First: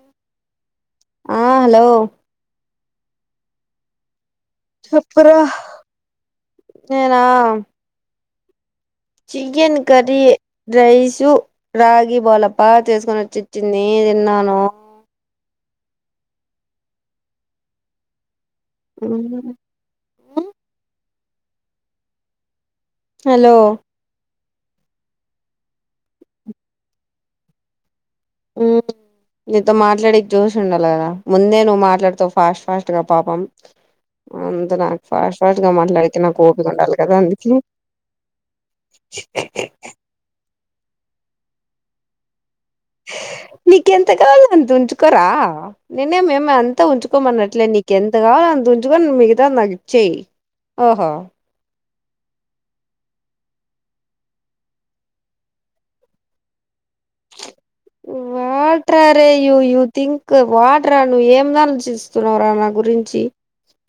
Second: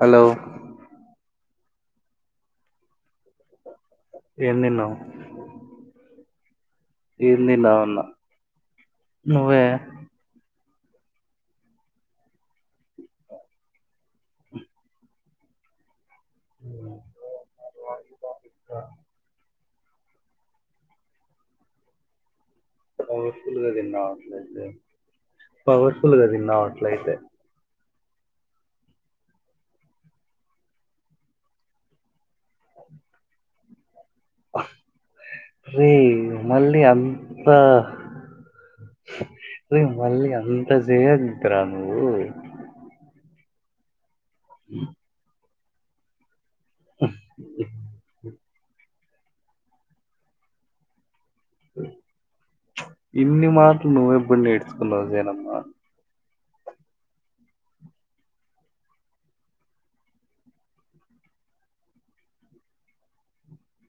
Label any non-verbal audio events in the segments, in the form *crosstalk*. Hello ఆ hello ఏం తిన్నావ్ చేప్పురా నేనా ఏం తిన్నావన్న నువ్వే చికెన్ కరీ రైసు రాగి బోలప్ప చేసుకోనిచ్చిచ్చింది నేనే తిన్నాను *unintelligible* హ్మ్ హలో పవర్ఫుల్గా తిన్నావట్లయితే పవర్ఫుల్గా తిన్నావ్ అట్లయితే హ్మ్మ్ నీతో మాట్లాడెక్ జొష్ ఉండాలి కదా ముందే నువ్వు మాట్లాడుతావ్ ఫాస్ట్ ఫాస్ట్ గా పాపం అంత నాకు ఫాస్ట్ ఫాస్ట్ గా రే మాట్లాడితే నాకు ఓపిగా మళ్ళీ ఉండాలి కదా అంత అందుకే రే మళ్ళీ అంత చేయద్దరా నువ్వు నీకెంత కావాలో అంత ఉంచుకోరా నేనేమే అంత ఉంచుకోమనట్లే నీక్ ఎంత కావాలో అంతా ఉం ఉంచుకొని మిగతాది నాకిచ్చేయి ఓహా ఇన్ని మాట్లు నువ్వు ఎప్పుడు నేడ్చుకున్నావ్ జేనమ్మా వాట రా రే యూ థింక్ వాట్రా నువ్ ఏం రా ఆలోచిస్తున్నావరా నా గురించి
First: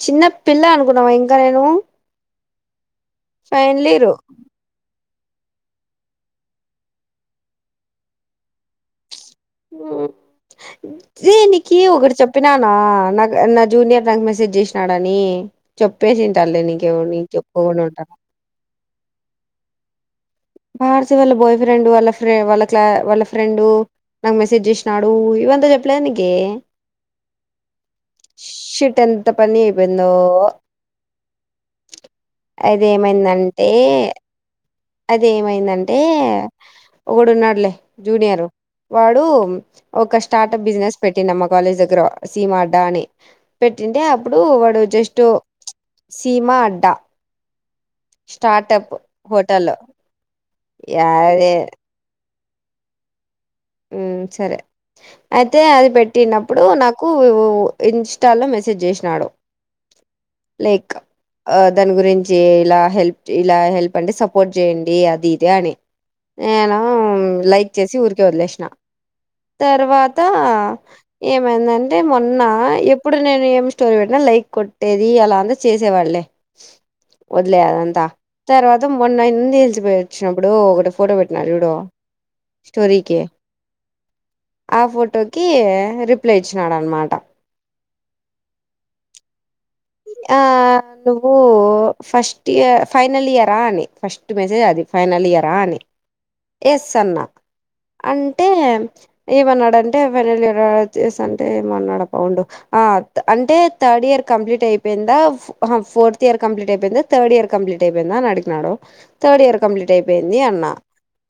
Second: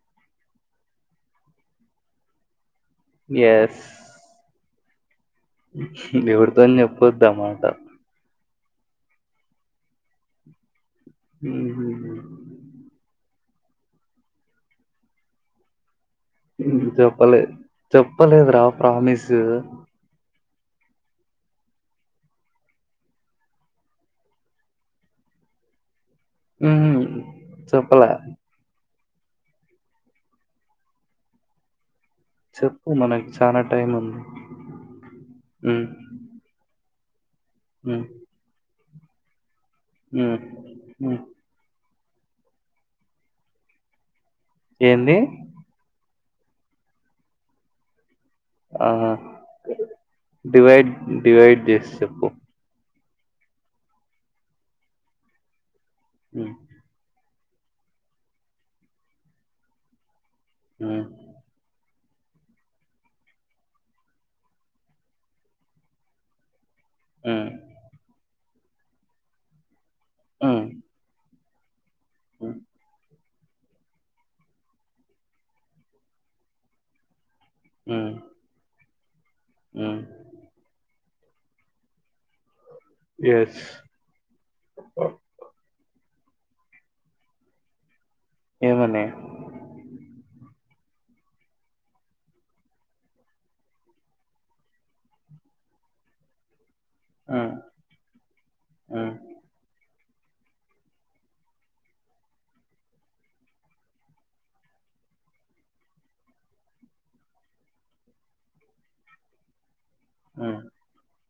చిన్న పిల్ల అనుకున్నావా ఇంకా నేను ఫైనల్ ఇయరూ ఎవడితోన్ చెప్పొద్ద్ ఆ మాట రేయి నీకి ఉహు. ఒకటి చెప్పినాన నాక్ నా జూనియర్ నాక్ మెసేజ్ చేసినాడని చెప్ ప్పేసింటానులే నీకు ఏవో చెప్పలే చెప్పకుండా ఉంటానా చెప్పలేదురా ప్రామిస్ ఆర్సీ వాళ్ళ బాయ్ ఫ్రెండ్ వాళ్ళ ఫ్ర వాళ్ళ క్లా వాళ్ళ ఫ్రెండు నాకు మెసేజ్ చేసినాడు ఇవంతా చెప్పలేదా నిక్ ఆ చేప్పలే టెన్ంత పని అపోయిందో అయితే చెప్పు మనకి చానా ఏమైందంటే టైం ఉంది అది ఉమ్, ఏమైందంటే ఒకడు ఉన్నాడులే ఉమ్. జూనియరు వాడు ఒక హ్మ్ స్టార్టప్ బిజినెస్ హ్మ్ పెట్టిండా మా కాలేజ్ దగ్గర సీమా అడ్డ అని పెట్టింటే అప్పుడు వాడు ఏంది జస్ట్ సీమా అడ్డ స్టార్ట్ ఆ అప్ వట్ డివైడ్ డివైడ్ చేసి చెప్పు ఉ సరే అయితే అది హ్మ్ పెట్టినప్పుడు నాకు కు ఇన్స్టాలో మెసేజ్ చేసినాడు లైక్ హ్మ్ దాని గురిం చి ఇలా హెల్ప్ ఇలా హెల్ప్ అంటే సపోర్ట్ చేయండి అది ఇదని నేను ఆ హ్మ్ లైక్ చేసి ఊరికే వదిలేసిన తర్వాత హ్మ్ ఏమైందంటే మొన్న హ్మ్ ఎప్పుడ్ ప్పుడు నేను ఏమి స్టోరీ పెట్నా లైక్ కొట్టేది అలా అంత చేసే వాడ్లే వదిలేదంతా హ్మ్ తర్వాత మొన్న ఇంది హిల్స్ పోయి హ్మ్ వచ్చినప్పుడు ఒకటి ఫోటో పెట్టిన చూడు స్టోరీకి ఎస్ ఆ ఫోటోకి రిప్లై ఇచ్చినాడు అనమాట ఏమని ఆ నువ్వు ఫస్ట్ ఇయ ఫైనల్ ఇయర్ అని ఫస్ట్ మెసేజ్ అది ఫైనల్ ఇయరా అని ఎస్ అన్నా హ్మ్ అంటే హ్మ్ ఏమన్నాడు అన్ *unintelligible* ఫైనల్ అంటే ఏమన్నాడు అంటే థర్డ్ ఇయర్ కంప్లీ అయిపోయిందా ఫోర్త్ ఇయర్ కంప్లీట్ అయిపోయిందాథర్డ్ ఇయర్ కంప్లీట్ అయిపోయింద అడిగినాడు థర్డ్ ఇయర్ కంప్లీట్అయి యింది హ్మ్ అన్నా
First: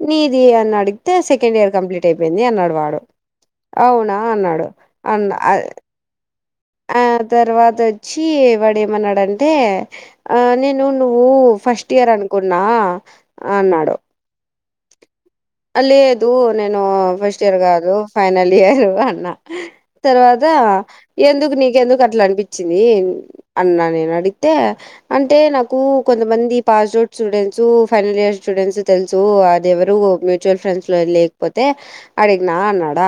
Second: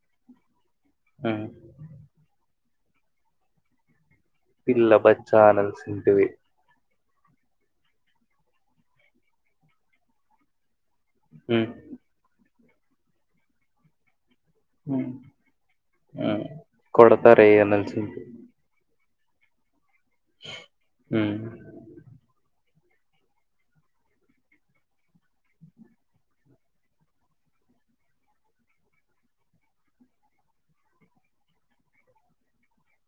నీది అని అడిగితే హ్మ్ సెకండ్ ఇయర్ కంప్లీట్ అయిపోయింది అన్నాడు *unintelligible* అవునా అన్నాడు పిల్ల అన్న బచ్చా అనాల్సింటివి ఆ తర్వాత వచ్చి వాడు ఏమన్నాడంటే ఆ నేను నేను నువ్వు హ్మ్ ఫస్ట్ ఇయర్ అనుకున్నా అన్నాడు హు అ లేదు నేను ఫస్ట్ ఇయర్ కాదు అనాల్సింటివి ఫైనల్ ఇయర్ అన్న తర్వాత హ్మ్ ఎందుకు నీకెందుకు అట్ల అనిపి చ్చింది అన్నా నేను అడిగితే అంటే నాకు కొంతమంది password student so final year students తెలుసు అది ఎవరు మీ మ్యూచువల్ ఫ్రెండ్స్ లేకపోతే అడిగిన అన్నాడ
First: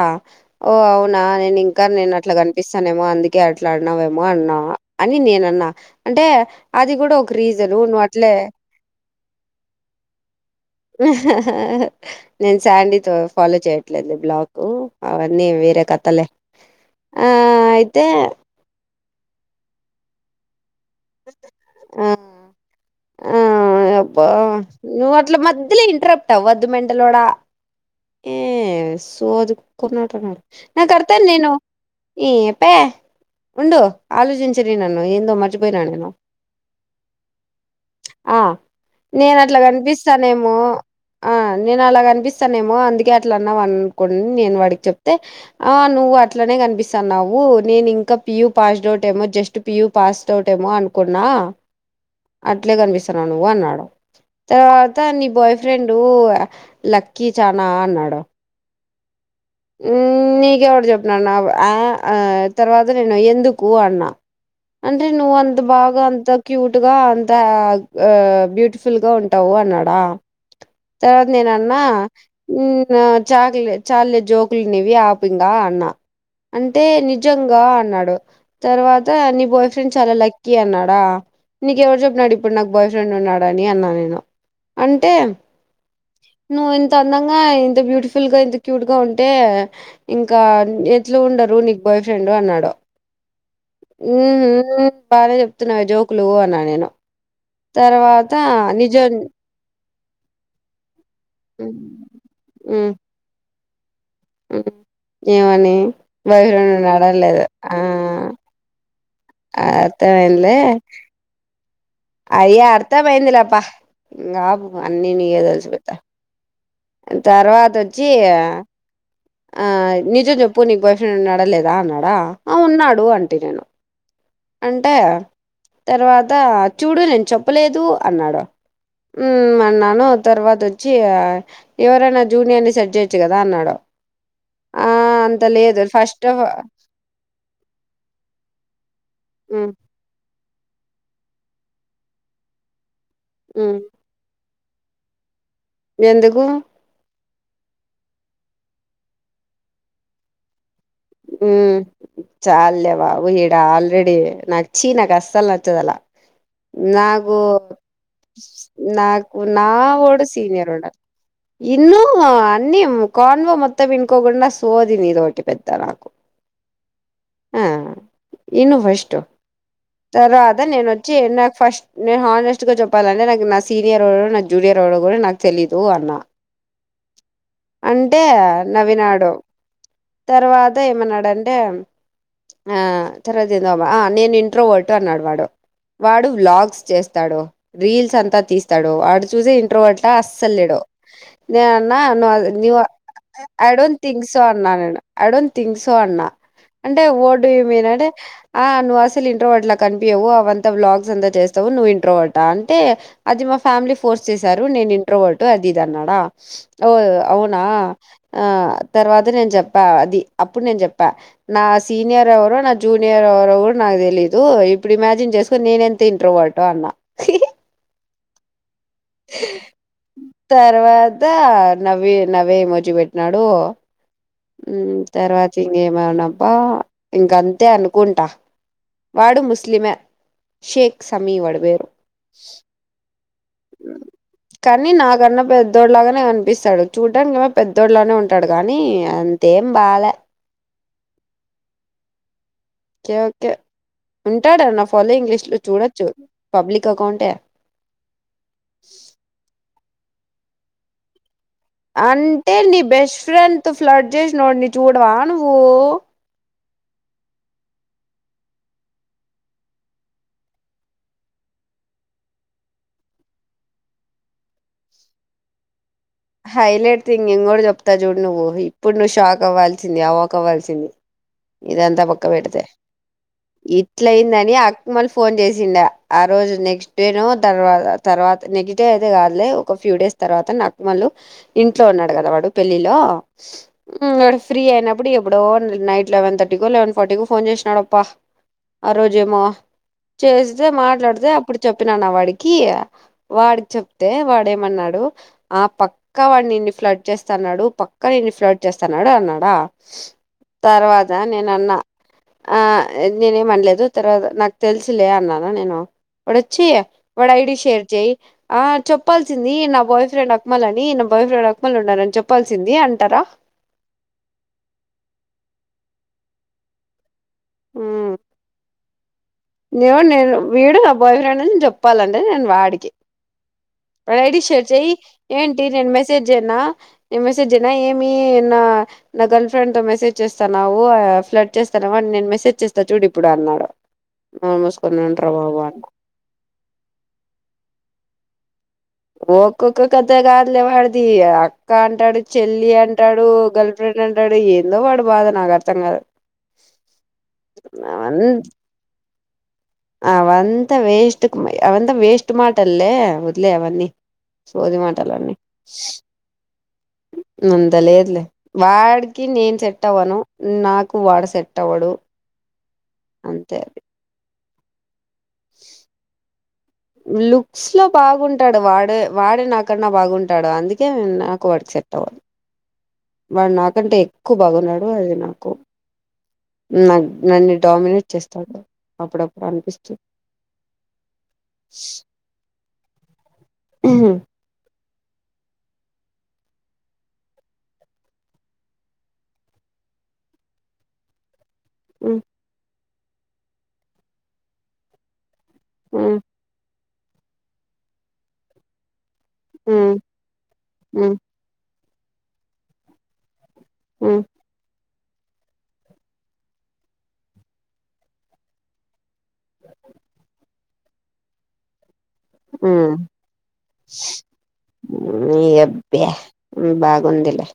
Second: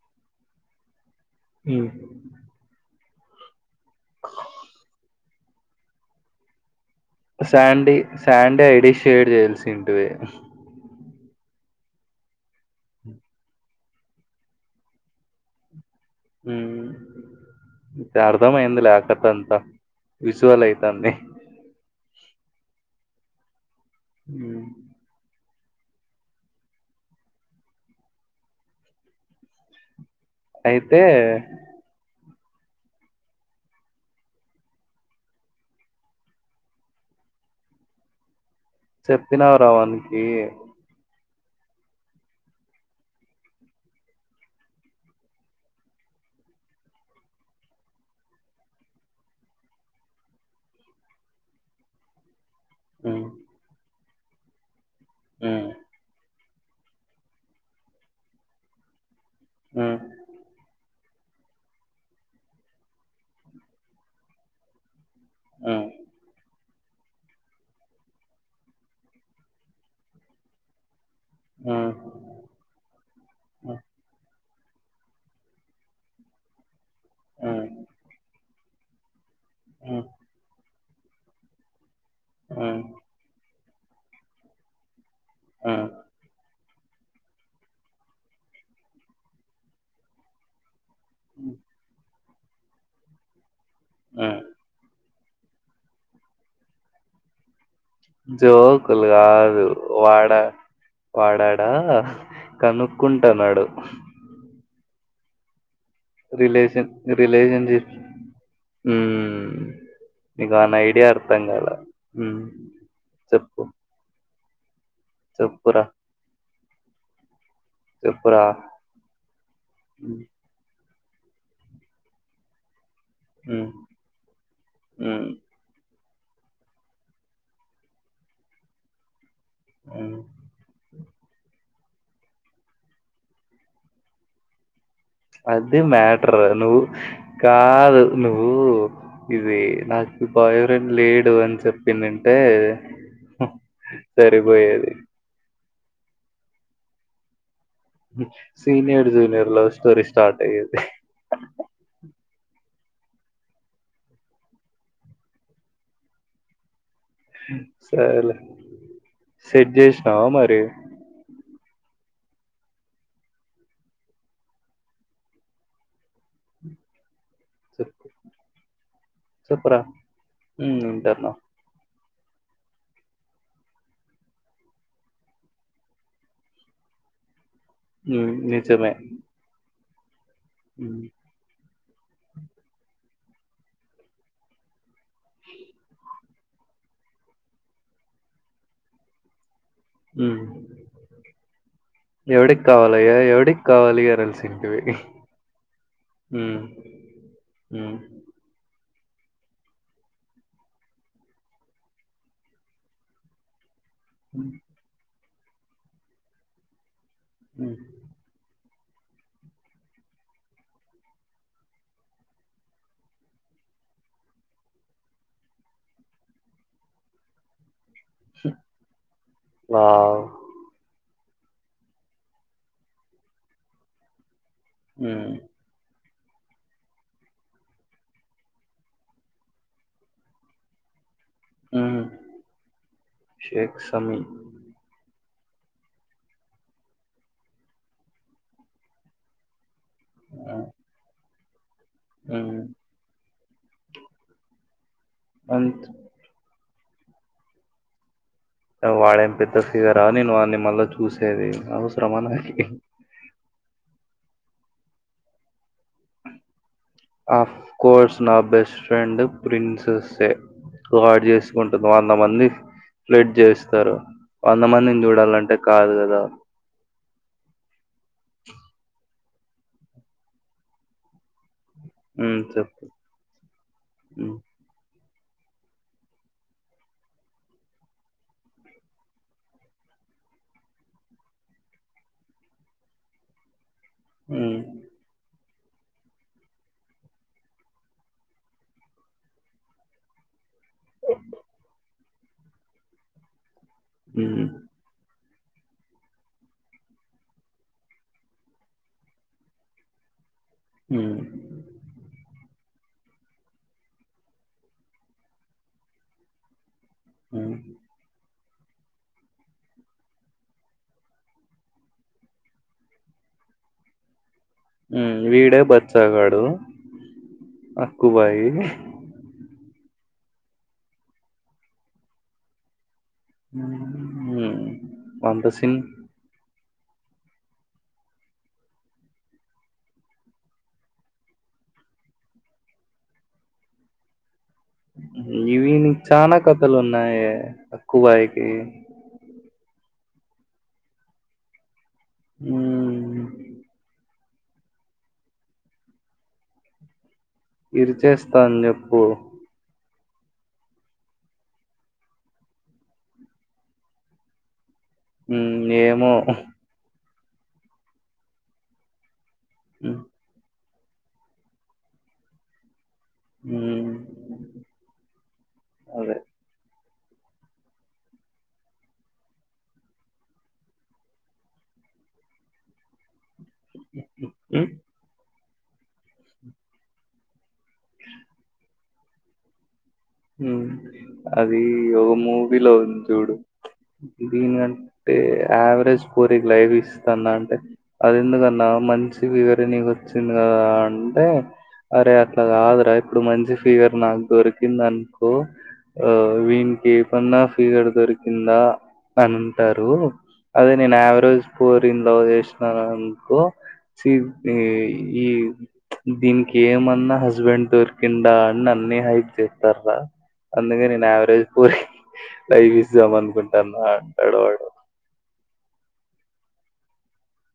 *unintelligible* నేను ఇంకా హ్మ్ నేను అట్లా కనిపిస్తాననేమో అంది అట్లా అన్నావ్ ఏమో అన్నా అని నేను అన్నా అంటే అది కూడా ఒక రీజను శాండీ నువ్వు అట్లే శాండీ ఐడి షేర్ చేయల్సింటివి నేను శాండీతో ఫాలో చేయట్లేదు బ్లాక్ అవన్నీ వేరే క ఉం అర్థమయ్యిందిలే అంత విజువల్ అయితంది ఓ యాబ్బ అ హ్మ్ నవ్వు అట్ల మధ్యలో ఇంటరప్ట్ అవ్వద్దు మెంటలోడ ఏ సోది *unintelligible* నేను అయితే కడతాను నేను ఏ పే ఉండు ఆలోచించనీ నన్ను ఏందో మర్చిపోయినాను ఏమో ఆ నేను అట్ల చెప్పినావురా వానికి కనిపిస్తానేమో ఆ నేను అల కనిపిస్ నేమో అందుకే అట్లా అన్నావు అనుకోని నేను వాడికి చెప్తే ఆ నువ్వు అట్లనే కనిపిస్తన్నావు నేను ఇంకా పియూ పాస్డ్ డవుట్ ఏమో జస్ట్ పియుూ పాస్డ్ డవుట్ ఏమో అనుకున్నా *inaudible* అట్లే ఉమ్, కనిపిస్తున్నావు నువ్వు అన్నాడు తర్వాత నీ బోయ్ ఉమ్, ఫ్రెండ్ ల కి చాన అన్నాడు ఉమ్, మీకేవరు *unintelligible* *unintelligible* అ ఆ తర్వాత నేను ఎందుకు అన్న నువ్వు అంత ఉమ్, బాగ అంత క్యూ ట్ అంత అ బ్యూటీఫుల్గా ఉంటావు అన్నాడ తర్వాత నేన అన్నా ఉమ్, చాలే ఉమ్, చాలే జో కులునివి ఆపింగ అన్నా అంటే నిజంగా ఉమ్, అన్నాడు తర్వాత నీ బాయ్ ఫ్రెండ్ ఉమ్, చాల లక్కీ అన్నాడా నీకి ఎవరు చెప్ *unintelligible* ఇప్పుడు నాకు ఉమ్, బాయ్ ఫ్రెండ్ ఉన్నాడని అన్నా నేను అంటే అ నువ్వు ఇంత అందంగా ఇంత బ్యూటిఫుల్ గా ఇంత క్యూట్ గా ఉంటే ఇంక ఎట్లూ ఉండరు నీకు బాయ్ ఫ్రెండ్ అన్నాడు ఉ ఊ బాగానే చెప్తున్నావే జోకులు అన్నా నేను తర్వాత జోకులు నిజం గాదు వాడా వాడాడా ఉ కనుకుంటన్నాడు ఏమని బాయిఫ్రెండ్ రిలేషన్ ఉన్నాడా లేడా ఆ రిలేషన్షిప్ ఆ అర్థం నీకు అయిందిలే ఆ ఐడియా అర్థం కాల ఉమ్, అయ్యో అర్థ అయిందిలే అప్పా, చెప్పు ఇంగా ఆపు అన్ని నీకే తెలుసు చెప్పురా పెద్ద తర్వాత వచ్చి చెప్పురా ఆ ఉమ్, నిజం చెప్పు నీకు బాయ్ ఫ్ ఫ్రెండ్ ఉన్నాడా లేదా అన్నాడు ఆ ఉన్నాడు అంటి నేను ఉమ్, అంటే ఉమ్, తర్వాత చూడు నేను చెప్పలేదు అన్నాడు ఉమ్ అన్నాను ఉమ్. తర్వాత వచ్చి చి ఎవరైనా జూనియర్ ని సెట్ చేయొచ్చు కదా అన్నాడు. ఆ అంత అది లేదు ఫస్ట్ మ్యాటర్ ఆఫ్ నువ్ కాదు నువ్వు ఇది నాకు బాయ్ ఫ్రెండ్ లేడు అని చెప్పిందంటే హు సరిపోయేది ఎందుకు senior junior love story start అయింది. ఉమ్ చాల్లే బాబు ఈడ ఆల్రెడీ నాకు చీ నాకు అసలు నచ్చదలా నాగు సరేలే. నాకు నా సెట్ జేసినావా వోడు మరి? సీనియర్ ఉండాలి ఇన్నావా అన్ని కాన్వో మొత్తం వినుకోకుండా సోది నీదిటి పెద్ద నా ఆ చెప్పు. ఇను ఫస్టు, చెప్పురా. తర్వాత హ్మ్. నేనొచ్చి వింటన్నా. ఇన్ ఫస్ట్ నేను హానెస్ట్గా చెప్పాలంటే నాకు నా సీనియర్ ఎవడో, నా జూనియర్ ఎవడో కూడా నాకు తెలీదు అన్న అంటే హ్మ్. నిజమే. నవ్వినాడు, తర్వాత హ్మ్. ఏమన్నాడంటే ఆ తర్వాతేందబ్బా నేను ఇంట్రోవర్ట్ అన్నాడు వాడు వాడు వ్లాగ్స్ చేస్తాడు, రీల్స్ అంతా తీస్తాడు, వాడు చూసే ఇంట్రోవర్టా హ్మ్. అస్సలు లేడు, నేనన్నా ను ఎవడికి కావాలయ్యా? ఎవడికి ఐ డోం కావాలి థింక్ సో అన్నా అనాల్సింటివి. అన్నడు ఐ డోంట్ థింక్ సో అన్న, హ్మ్. అంటే వాట్ డూ యు మీన్ హ్మ్. అని ఆ నువ్వసలు ఇంట్రోవర్టలా కనిపియవు అవంతా వ్లాగ్స్ అంతా చేస్తావు నువ్వు ఇంట్రోవార్టా అంటే, అది మా ఫ్యామిలీ ఫోర్స్ చేసారు నేను ఇంట్రోవర్టు అది ఇది అన్నాడా ఓ అవునా హ్మ్. ఆ తర్వాత నేను చెప్పా అది అప్పుడు నేను చెప్పా నా సీనియర్ ఎవరో నా జూనియర్ ఎవరో కూడా నాకు తెలీదు, ఇప్పుడు ఇమాజిన్ చే చేసుకొని నేనెంత ఇంట్రోవర్టో అన్నా స తర్వా తా నవ్వే నవ్వే ఎమోజీ పెట్టినాడు. హ్మ్. తర్వాత ఇంగేమన్న ఆ ఇంకంతే అనుకుంటా వాడు ముస్లిమే, షేక్ సమీ వాడి పేరు హ్మ్. షేక్ సమీ కన్నా పెద్దోడు లాగనే కనిపిస్తడు చూడ్డానికేమో పెద్దోడులాగనే ఉంటాడు గానీ అంతే బాలే ఉమ్. ఓకే ఉంటాడా నా ఫాలోఇంగ్ లిస్టు లో అంత్ చూడొచ్చు పబ్లిక్ కకౌంటె వాడేం పెద్ద ఫిగరా నేను వాన్ని మళ్ళా చూసేది అవసరమా నాకి అంటే నీ బెస్ట్ ఫ్రెండ్ తో ఫ్లడ్ చేసినోడుని చూడవా నువ్వు ఆఫ్ కోర్స్ నా బెస్ట్ ఫ్రెండ్ ప్రిన్సేసే వాడు చేసుకుంటుంది వంద మంది ఫ్లేట్ జేస్తారు వంద మందిని చూడాలంటే కాదు కదా హైలైట్ థింగ్ ఇంగోటి చెప్తా చూడు నువ్వు ఇప్పుడు నువ్వు షాక్ కవ్వల్సింది అవ్వకవాల్సింది ఇదంతా పక్క ఉమ్ పెడితే చెప్పు ఉమ్ ఇట్లయిందని అకు మల్ ఫోన్ చేసిండ ఆ రోజు నెక్స్ట్ డే నో తర్వా తర్వాత నెక్స్ట్ డే అయితే కాదులే ఒక ఫ్యూ డేస్ తర్వాత నాకు వాళ్ళు ఇంట్లో ఉన్నాడు కదా వాడు పెళ్ళిలో వాడు ఉమ్ ఫ్రీ అయినప్పుడు ఎప్పుడో నైట్ లెవెన్ థర్టీ కో లెవెన్ ఫార్టీ కో ఫోన్ చేసినడప్ప ఆ రోజేమో చేస్తే మాట్లాడితే అప్పుడు చెప్పినాన్న వాడికి వాడి చెప్తే ఉమ్ వాడేమన్నాడు ఆ పక్క వాడినిన్ని ఫ్లడ్ చేస్తన్నాడు పక్క నిన్ని ఫ్లడ్ చేస్తన్నాడు అన్నాడా తర్వాత ఉమ్ నేనన్నా ఆ నేనేమనలేదు తర్వాత నాకు తెలుసులే అన్నాన నేను వాడొచ్చి వాడి ఐడి ఉమ్ షేర్ చెయి ఆ చెప్పాల్సింది నా బాయ్ ఫ్రెండ్ ఉక్మల్ అని నా బాయ్ ఫ్రెండ్ రక్మల్ ఉండరని చెప్పాల్సింది అంటారా వీడే బచ్చగాడు అక్కుబాయి నియో నేను వీడు నా బాయ్ ఫ్రెండ్ అని చెప్పాలంటే నేను వాడికి ఉమ్ వాడి ఐడీ ఉమ్. షేర్ చేయి అంత ఏంటి సిన్ నేను మెసేజ్ చేయన్న నేను మెసేజ్నా ఏమి నా నా గర్ల్ ఫ్రెండ్ తో మెసేజ్ చేస్తాన్నావు ఫ్లట్ చేస్తా నావా నేను మెసేజ్ చేస్తా చూడు ఇప్పుడు అన్నాడు నోరు మూసుకొని ఉండ్రా బాబు ఇవి అన్న నీకి చనా కథలు ఉన్నాయే అక్కుబాయికి ఒక్కొక్క కత కాదులే వాడిది అక్క అంటాడు చెల్లి మ్మ్ అంటాడు గర్ల్ ఫ్రెండ్ అం టాడు ఏందో వాడు బాధ నాకు అర్థం కాదు అవన్ ఇరిచేస్తా అని చెప్పు అవంతా వేస్ట్ అవంతా వేస్ట్ మాటల్లే వద్లే అవన్నీ సోది మా ఏమో అంతా లేదులే వాడికి నేను సెట్ అవ్వను నా కు వాడు సెట్టవ్వడు అంతే అది మ్మ్ అదే లుక్స్ లో బాగుంటాడు వాడే వాడే నాకన్నా బాగుంటాడు అందుకే నాకు వాడికి సెట్టా *inaudible* వాడు నాకంటే ఎక్కు బాగున్నాడు అది నాకు నాకు నన్నీ డామినేట్ చేస్తాడు అప్పుడప్పుడు అనిపిస్తూ అది ఒక మూవీలో ఉంది చూడు దీనిగన్ అంటే యావరేజ్ పోరికి లైఫ్ ఇస్తాన్న అంటే అది ఎందుకన్నా మంచి ఫిగరె నీకు వచ్చింది కదా అంటే అరే అట్లా కాదురా ఇప్పుడు మంచి ఫిగర్ నాకు దొరికిందన్ ఓ ఆ వీన్కీ ఏపన్నా ఫీగర్ దొరికిందా. అని అంటారూ అదే నేను యావరేజ్ పోరిణ్ లవ్ చేశినాననుకో ఛీప్ *unintelligible* ఈ దీనికి ఏమన్నా హస్బెండ్ దొరికిండా అని నన్నే హై అందుకే నేను యావరేజ్ పోరి లైఫ్ ఇజ్దాం అనుకుంటానా అంటాడు వాడు. భ్యా ఉం బాగుందిలే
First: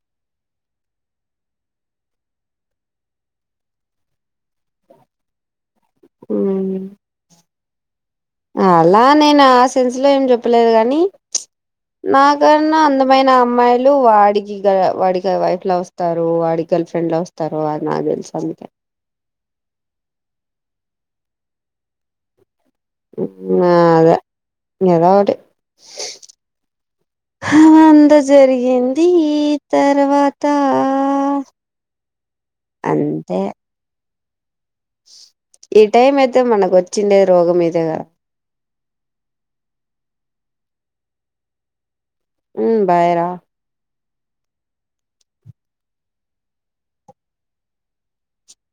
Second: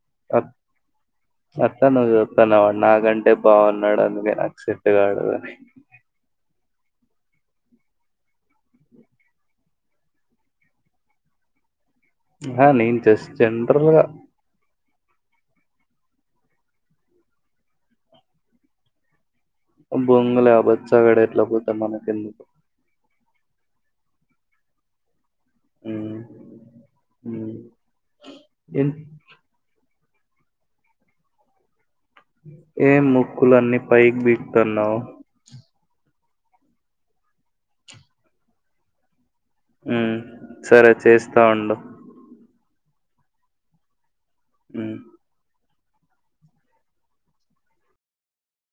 *inaudible* అట్టా నువ్వు చూతానవా నాకంటే బాగున్నాడు అందుకే నాకు సెట్టుగాడు అని. ఊ అలా నేను ఆ సెన్స్ లో ఏం చెప్పలేదు గాని ప్చ్ నా ఆహా కన్నా నేను అందమైన జస్ట్ జనరల్ అమ్మాయిలు గా వాడికీ. *unintelligible* వాడికి ఆ వైఫ్ లా వస్తారో వాడికి గర్ల్ ఫ్రెండ్ లా వస్తారో అది నాక్ తెల్సు అందుకే. బొంగులే ఆ బచ్చాగాడు ఎట్లా పోతె మనకెందుకు. ఆ అదే ఇగ ఏదో ఒకటి. ఉమ్, ఉమ్. హా అంత ఏం జరిగింది ఈ తర్ తర్వాతా ఏం ముక్కులన్నీ పైకి పీక్తన్నావు. ఈ టైం అయితే మనకు వచ్చిండే రోగం ఇదే గదా. ఊ సరే చేస్తా ఉండు. ఊ బాయిరా ఉ